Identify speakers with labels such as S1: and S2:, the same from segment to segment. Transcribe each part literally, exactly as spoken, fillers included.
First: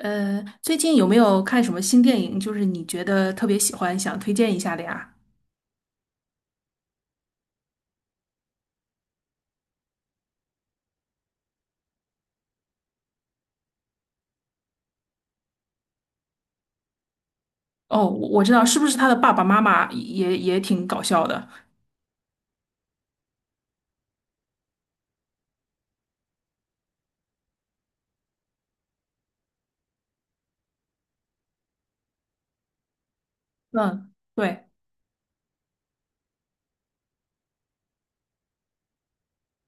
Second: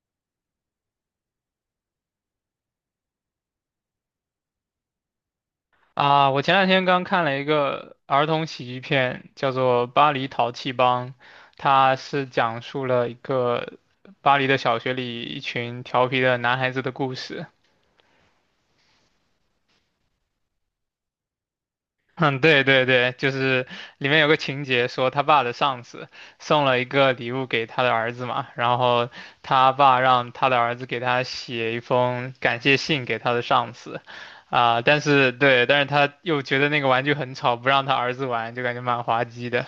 S1: 呃，最近有没有看什么新电影？就是你觉得特别喜欢，想推荐一下的呀？
S2: 啊，我前两天刚看了一个儿童喜剧片，叫做《巴黎淘气帮》，它是讲述了一个巴黎的小学里一群调皮的男孩子的故事。
S1: 哦，我我知道，是不是他的爸爸妈妈也也挺搞笑的？
S2: 嗯，对对对，就是里面有个情节说他爸的上司送了一个礼物给他的儿子嘛，然后他爸让他的儿子给他写一封感谢信给他的上司，
S1: 嗯，对，
S2: 啊、但是对，但是他又觉得那个玩具很吵，不让他儿子玩，就感觉蛮滑稽的。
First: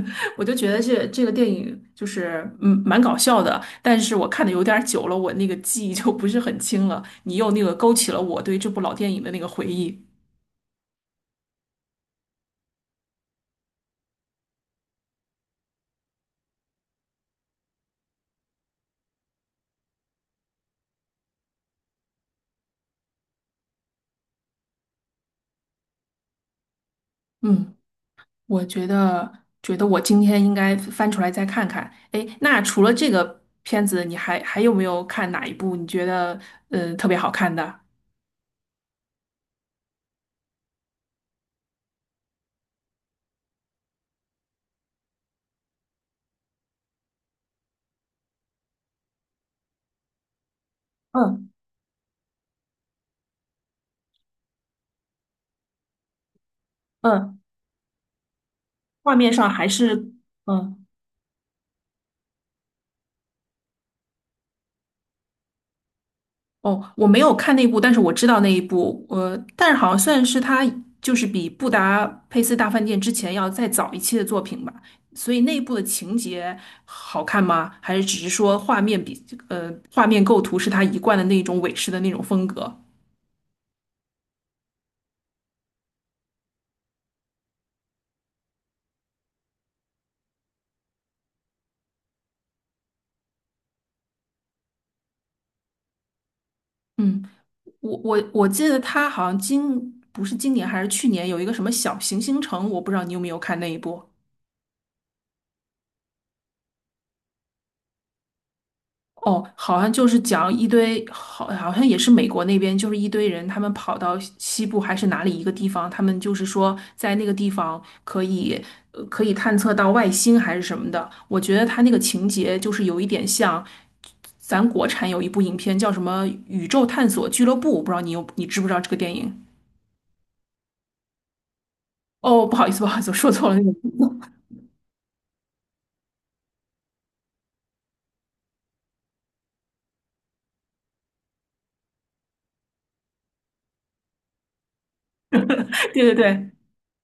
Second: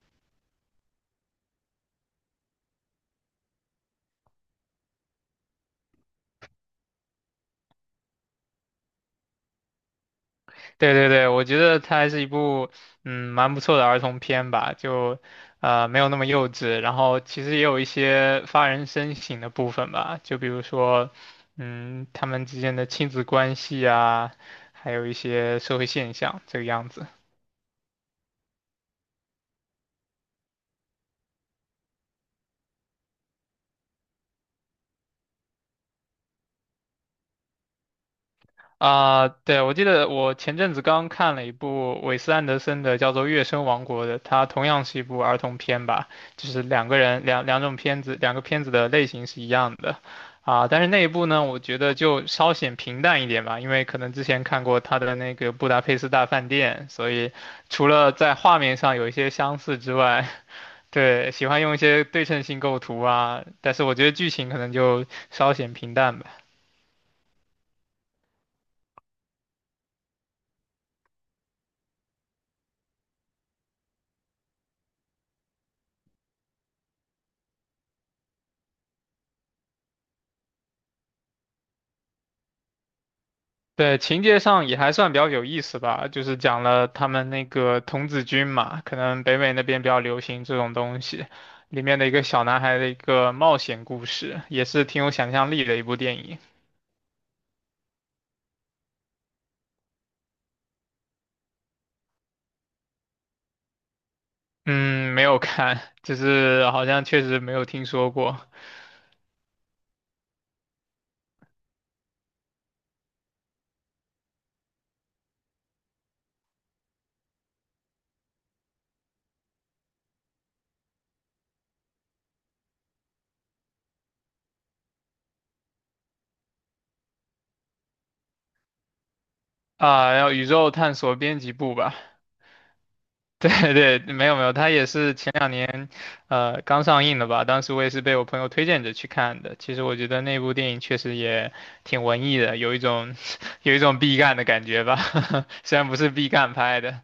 S1: 我就觉得这这个电影就是嗯蛮搞笑的，但是我看的有点儿久了，我那个记忆就不是很清了。你又那个勾起了我对这部老电影的那个回忆。
S2: 对对对，我觉得它还是一部嗯蛮不错的儿童片吧，就呃没有那么幼稚，然后其实也有一些发人深省的部分吧，就比如说嗯他们之间的亲子关系啊，还有一些社会现象这个样子。
S1: 嗯。我觉得，觉得我今天应该翻出来再看看。哎，那除了这个片子，你还还有没有看哪一部你觉得嗯呃特别好看的？
S2: 啊，对，我记得我前阵子刚看了一部韦斯安德森的，叫做《月升王国》的，它同样是一部儿童片吧，就是两个人两两种片子，两个片子的类型是一样的，啊，但是那一部呢，
S1: 嗯
S2: 我觉得就稍显平淡一点吧，因为可能之前看过他的那个《布达佩斯大饭店》，所以
S1: 嗯，
S2: 除了在画面上有一
S1: 画
S2: 些
S1: 面上
S2: 相
S1: 还
S2: 似之
S1: 是
S2: 外，
S1: 嗯
S2: 对，喜欢用一些对称性构图啊，但是我觉得剧情可能就稍显平淡吧。
S1: 哦，我没有看那部，但是我知道那一部，呃，但是好像算是他就是比《布达佩斯大饭店》之前要再早一期的作品吧。所以那一部的情节好看吗？还是只是说画面比呃画面构图是他一贯的那种美式的那种风格？
S2: 对，情节上也还算比较有意思吧，就是讲了他们那个童子军嘛，可能北美那边比较流行这种东西，里面的一个小男孩的一个冒险故事，也是挺有想象力的一部电影。
S1: 嗯。我我我记得他好像今不是今年还是去年有一个什么小行星城，我不知道你有没有看那一部。
S2: 嗯，没有看，就是好像确实没有听说过
S1: 哦，好像就是讲一堆，好，好像也是美国那边，就是一堆人，他们跑到西西部还是哪里一个地方，他们就是说在那个地方可以，呃，可以探测到外星还是什么的。我觉得他那个情节就是有一点像咱国产有一部影片叫什么《宇宙探索俱乐部》，我不知道你有你知不知道这个电影？
S2: 啊，然后宇宙探索编辑部吧，
S1: 哦，不好意思，不好意思，我说 错了那个
S2: 对对，没有没有，它也是前两年，呃，刚上映的吧。当时我也是被我朋友推荐着去看的。其实我觉得那部电影确实也挺文艺的，有一种 有一种毕赣的感觉吧，虽然不
S1: 对
S2: 是
S1: 对
S2: 毕
S1: 对，
S2: 赣拍的。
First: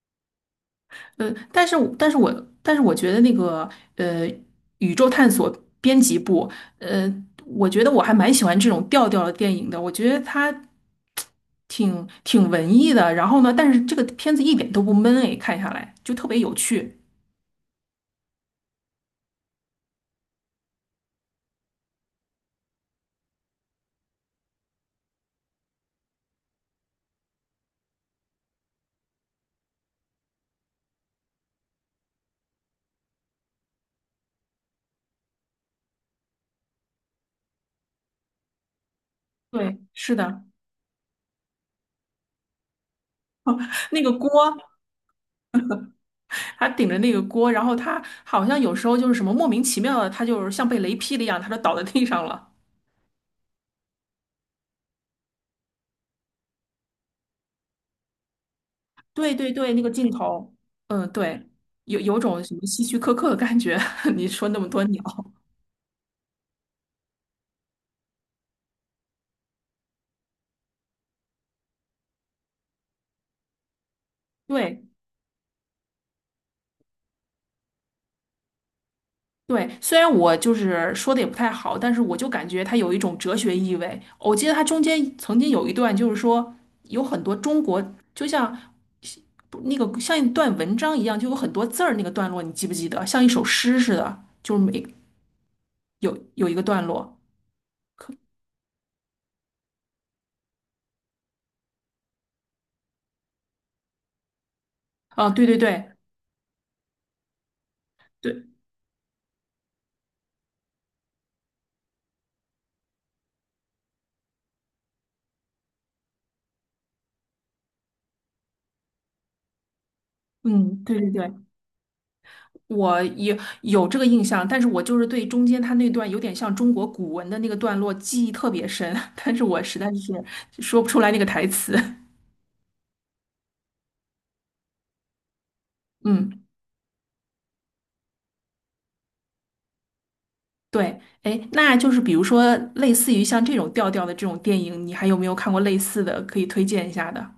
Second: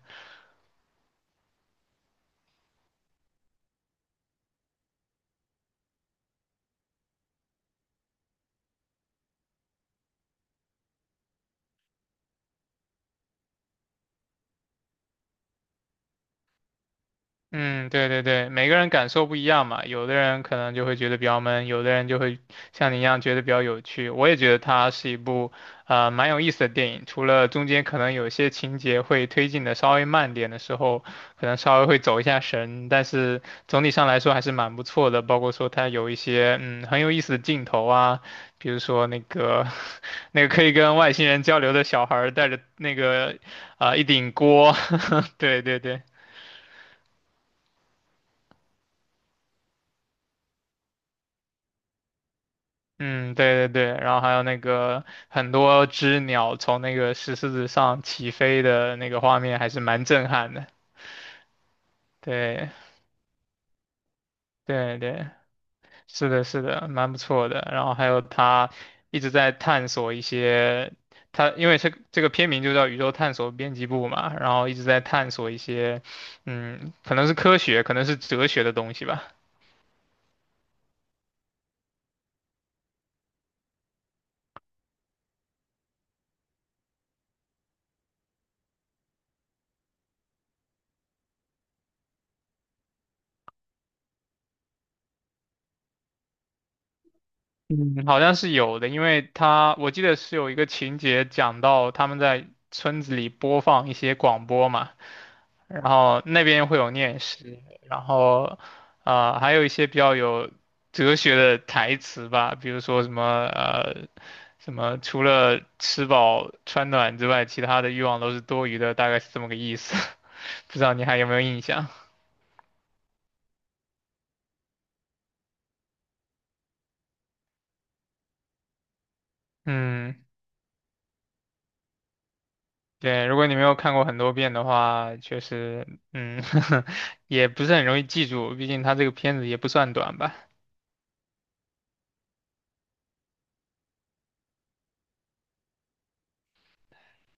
S1: 呃，但是但是我但是我觉得那个呃，宇宙探索编辑部，呃，我觉得我还蛮喜欢这种调调的电影的。我觉得它挺挺文艺的，然后呢，但是这个片子一点都不闷诶，看下来就特别有趣。
S2: 嗯，对对对，每个人感受不一样嘛，有的人可能就会觉得比较闷，有的人就会像你一样觉得比较有趣。我也觉得它是一部呃蛮有意思的电影，除了中间可能有些情节会推进的稍微慢点的时候，可能稍微会走一下神，但是总体上来说还是蛮不错的。包括说它有一些嗯很有意思的镜头啊，比如说那个
S1: 对 是
S2: 那
S1: 的，
S2: 个可以跟外星人交流的小孩儿带着那个啊、呃
S1: 那
S2: 一
S1: 个锅，
S2: 顶锅，对对对。
S1: 他顶着那个锅，然后他好像有时候就是什么莫名其妙的，他就是像被雷劈了一样，他就倒在地上了。
S2: 嗯，对对对，然后还有那个很多只鸟从那个石狮子上起飞的那个
S1: 对
S2: 画
S1: 对
S2: 面，还
S1: 对，
S2: 是
S1: 那个
S2: 蛮
S1: 镜
S2: 震
S1: 头，
S2: 撼的。
S1: 嗯，对，有有种什么
S2: 对
S1: 希区柯克的感觉。你说那么多
S2: 对
S1: 鸟，
S2: 对，是的，是的，蛮不错的。然后还有他一直在探索一些，他因为这个这个片名就叫《宇宙探索编辑部》嘛，然后一
S1: 对
S2: 直在探索一些，嗯，可能是科学，可能是哲学的东西吧。
S1: 对，虽然我就是说的也不太好，但是我就感觉它有一种哲学意味。我记得它中间曾经有一段，就是说有很多中国，就像不那个像一段文章一样，就有很多字儿那个段落，你记不记得？像一首诗似的，就是每有有一个段落。
S2: 嗯，好像是有的，因为他我记得是有一个情节讲到他们在村子里播放一些广播嘛，
S1: 啊，对对
S2: 然
S1: 对
S2: 后那边会有念诗，然
S1: 对，
S2: 后呃还有一些比较有哲学的台词吧，比如说什么呃什么除了吃饱穿暖之外，其他的欲望都是多余的，大概是这么个意思，不知
S1: 嗯，
S2: 道
S1: 对
S2: 你
S1: 对
S2: 还有没有
S1: 对。
S2: 印象？
S1: 我也有这个印象，但是我就是对中间他那段有点像中国古文的那个段落记忆特别深，但是我实在
S2: 嗯。
S1: 是说不出来那个台词。
S2: 对，如果你没有看过很多遍的话，确实，
S1: 嗯，
S2: 嗯，也不是很容易记住，毕竟它这个片子也不算短吧。
S1: 对，哎，那就是比如说类似于像这种调调的这种电影，你还有没有看过类似的可以推荐一下的？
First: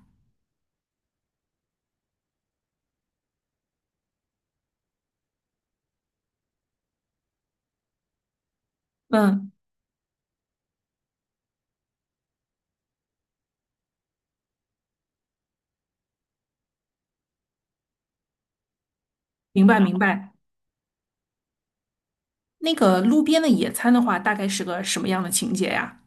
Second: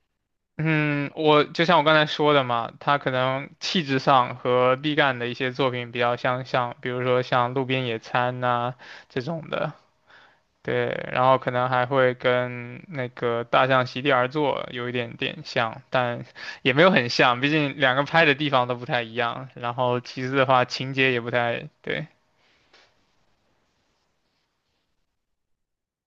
S2: 嗯，我就像我刚才说的嘛，它可能气质上和毕赣的一些作品比较相像，比如说像《路边野餐》呐这种
S1: 嗯，
S2: 的，对，然后可能还会跟那个《大象席地而坐》有一点点像，但也没有很像，毕竟两个拍的地方都不太一样，
S1: 明
S2: 然
S1: 白明
S2: 后其
S1: 白。
S2: 次的话，情节也不太对。
S1: 那个路边的野餐的话，大概是个什么样的情节呀？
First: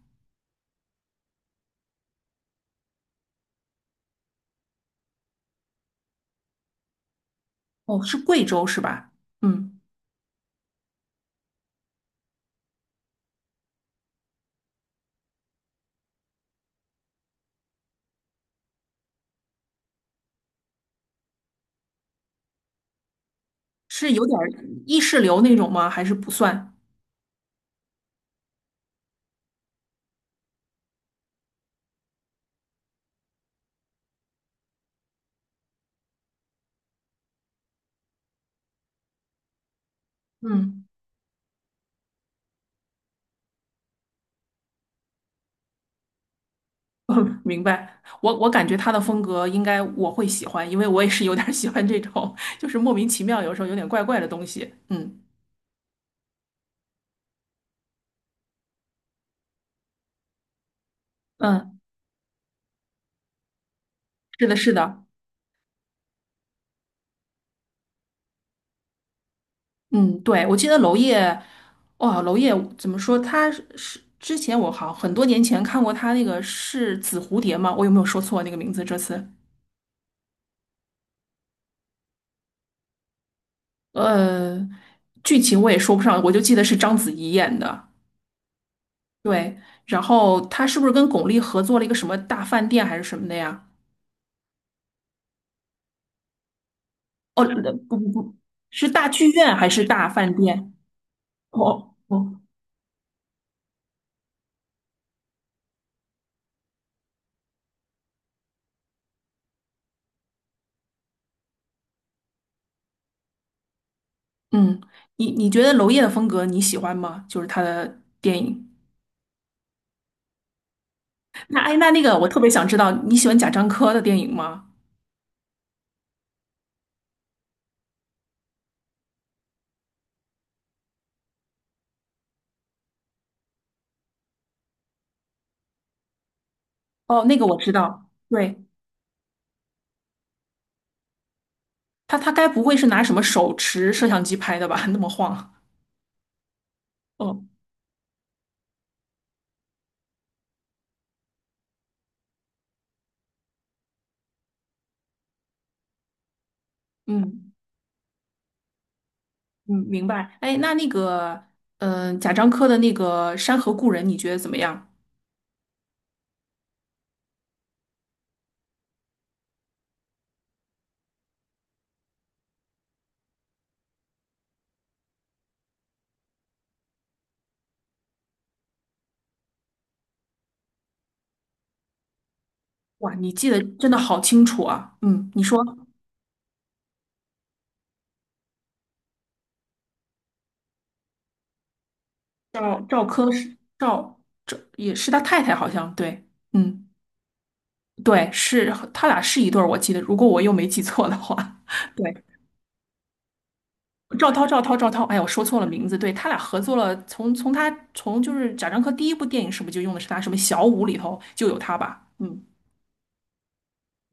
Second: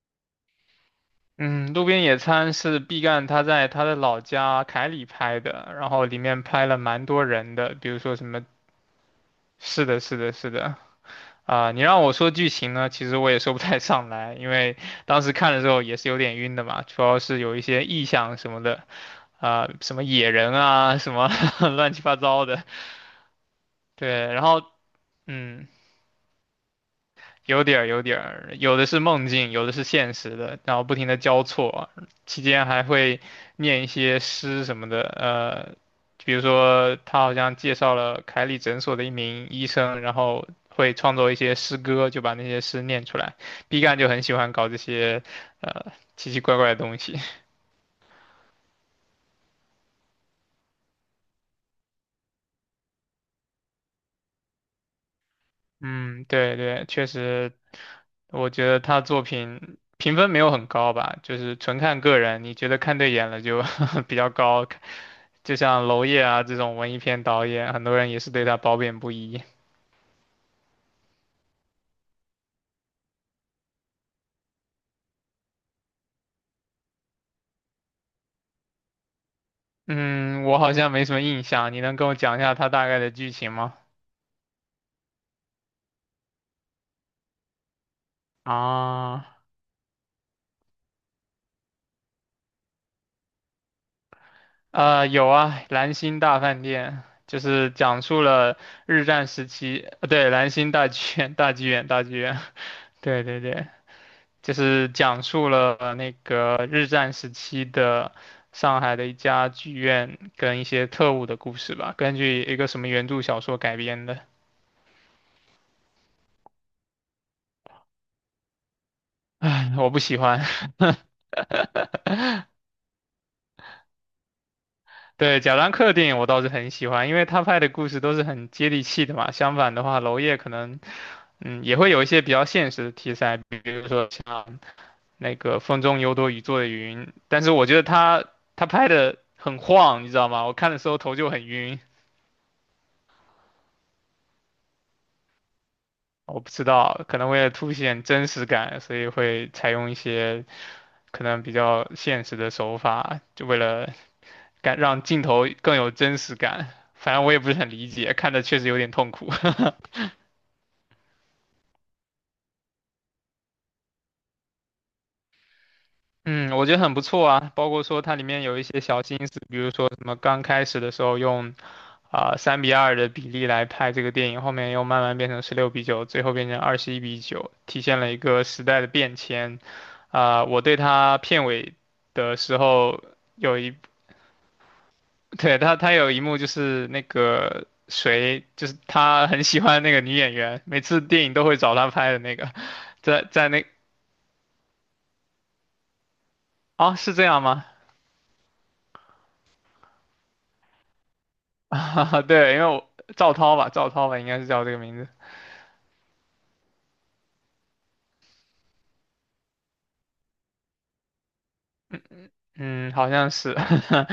S2: 嗯，路边野餐是毕赣他在他的老家凯里拍的，然后里面拍了蛮多人的，比如
S1: 哦，
S2: 说
S1: 是
S2: 什
S1: 贵
S2: 么，
S1: 州是吧？嗯，
S2: 是的，是的，是的，啊、你让我说剧情呢，其实我也说不太上来，因为当时看的时候也是有点晕的嘛，主要是有一些意象什么的，啊、什么野人啊，什么 乱七八糟的，对，
S1: 是有点
S2: 然
S1: 儿
S2: 后。
S1: 意识流那
S2: 嗯，
S1: 种吗？还是不算？
S2: 有点儿有点儿，有的是梦境，有的是现实的，然后不停的交错，期间还会念一些诗什么的，呃，比如说他好像介绍了凯里诊所的一名医生，然后
S1: 嗯。
S2: 会创作一些诗歌，就把那些诗念出来。B 站就很喜欢搞这些，呃，奇奇怪怪的东西。
S1: 明白，我我感觉他的风格应该我会喜欢，因为我也是有点儿喜欢这种，就是莫名其妙，有时候有点怪怪的东西。嗯
S2: 嗯，对对，确实我觉得他作品评分没有很高吧，就是纯
S1: 嗯，
S2: 看个人，你觉得看对眼了就 比较
S1: 是的，
S2: 高，
S1: 是的，
S2: 就像娄烨啊这种文艺片导演，很多人也是对他褒贬不一。
S1: 嗯，对，我记得娄烨，哇，娄烨怎么说？他是是之前我好很多年前看过他那个是紫蝴蝶吗？我有没有说错那个名字？这次，
S2: 嗯，我好像没什么印象，你能跟我讲一下他大概的剧情吗？
S1: 呃，剧情我也说不上，我就记得是章子怡演的。
S2: 啊，
S1: 对，然后他是不是跟巩俐合作了一个什么大饭店还是什么的呀？
S2: 呃，有啊，《蓝星大饭店》就
S1: 哦，
S2: 是
S1: 不
S2: 讲
S1: 不
S2: 述
S1: 不，
S2: 了
S1: 是
S2: 日
S1: 大
S2: 战
S1: 剧
S2: 时
S1: 院还是
S2: 期，
S1: 大
S2: 呃，对，
S1: 饭
S2: 蓝星
S1: 店？
S2: 大剧院，大剧院，
S1: 哦
S2: 大剧院，
S1: 哦，
S2: 对对对，就是讲述了那个日战时期的上海的一家剧院跟一些特务的故事吧，根据一个什么原著小说改编的。
S1: 嗯，你你觉得娄烨的风格你喜欢吗？就是他的电影。
S2: 唉，我不喜欢。
S1: 那哎，那那个我特别想知道，你喜欢贾樟柯的电影吗？
S2: 对，贾樟柯的电影我倒是很喜欢，因为他拍的故事都是很接地气的嘛。相反的话，娄烨可能，嗯，也会有一些比较现实的题材，比如说像那个《风中有朵雨做的云》，
S1: 哦，那
S2: 但
S1: 个
S2: 是
S1: 我
S2: 我
S1: 知
S2: 觉得
S1: 道，
S2: 他
S1: 对，
S2: 他拍的很晃，你知道吗？我看的时候头就很晕。
S1: 他他该不会是拿什么手持摄像机拍的吧？那么晃。
S2: 我不知道，可能为
S1: 哦，
S2: 了凸显真实感，所以会采用一些可能比较现实的手法，就为了感让镜头更有真实感。反正我也不
S1: 嗯
S2: 是很理解，看着确实有点痛苦。
S1: 嗯，明 白。哎，那那个，嗯、贾樟柯的那个《山河故人》，你觉得怎么样？
S2: 嗯，我觉得很不错啊，包括说它里面有一些小心思，比如说什么刚开始的时候用啊三比二的比例来拍这个电影，后面又慢慢变成十六比九，最后变成二十一比九，体现了一个时代的变迁。啊、我对他片尾的时候
S1: 哇，你记
S2: 有
S1: 得
S2: 一，
S1: 真的好清楚啊。嗯，你说。
S2: 对他他有一幕就是那个谁，就是他很喜欢那个女演员，每次电影都会找他拍的那个，
S1: 赵赵
S2: 在
S1: 柯
S2: 在
S1: 是
S2: 那
S1: 赵赵也是他太太，好像对，嗯，
S2: 啊、是这样吗？
S1: 对，是他俩是一对儿，我记得，如果我又没记错的话，对，
S2: 对，因为我赵涛吧，赵涛吧，应
S1: 赵
S2: 该
S1: 涛，
S2: 是
S1: 赵
S2: 叫这
S1: 涛，
S2: 个
S1: 赵
S2: 名
S1: 涛，
S2: 字。
S1: 哎呀我说错了名字，对他俩合作了，从从他从就是贾樟柯第一部电影是不是就用的是他什么小五里头就有他吧？嗯
S2: 嗯，好像是，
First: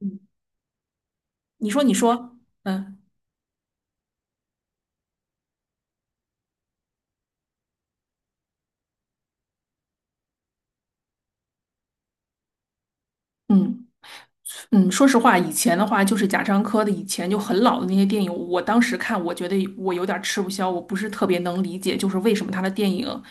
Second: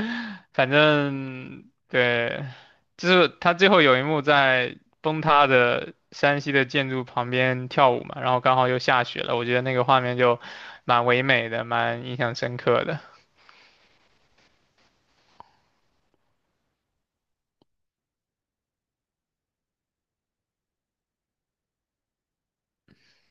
S1: 嗯，
S2: 反正
S1: 你说你说，
S2: 对，
S1: 嗯
S2: 就是他最后有一幕在崩塌的山西的建筑旁边跳舞嘛，然后刚好又下雪了，我觉得那个画面就蛮唯美的，蛮印象深刻的。
S1: 嗯。嗯，说实话，以前的话就是贾樟柯的以前就很老的那些电影，我当时看，我觉得我有点儿吃不消，我不是特别能理解，就是为什么他的电影，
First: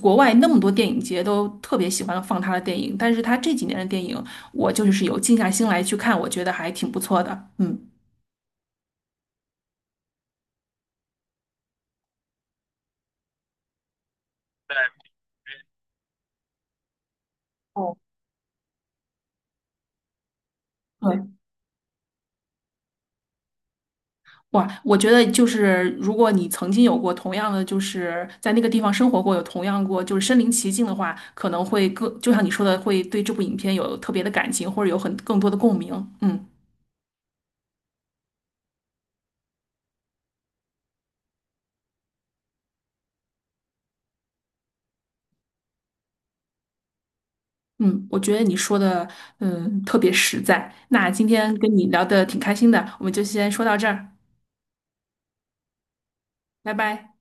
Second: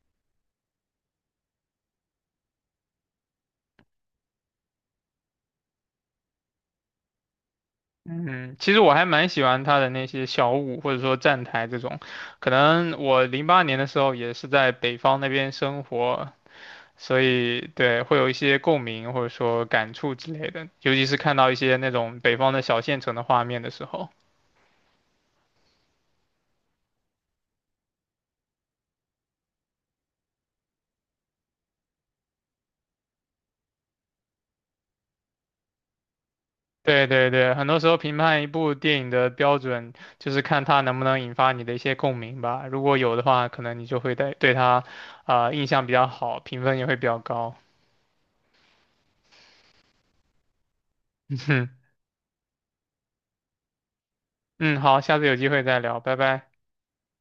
S1: 国外那么多电影节都特别喜欢放他的电影，但是他这几年的电影，我就是有静下心来去看，我觉得还挺不错的。嗯，
S2: 嗯，其实我还蛮喜欢他的那些小舞或者说站台这种，可能我零八年的时候也是在北方那边生活，所以
S1: 哦，
S2: 对，会有一些共鸣或者说感触之类的，尤其是看
S1: 对。
S2: 到一些那种北方的小县城的画面的时候。
S1: 哇，我觉得就是如果你曾经有过同样的，就是在那个地方生活过，有同样过就是身临其境的话，可能会更，就像你说的，会对这部影片有特别的感情，或者有很更多的共鸣。嗯
S2: 对对对，很多时候评判一部电影的标准就是看它能不能引发你的一些共鸣吧。如果有的话，可能你就会对对它，啊、印象比较好，评分也会比较高。
S1: 嗯，我觉得你说的嗯特别实在。那今天跟你 聊的挺开心的，我们就先说到这儿，
S2: 嗯，好，下次有机会再聊，拜拜。
S1: 拜拜。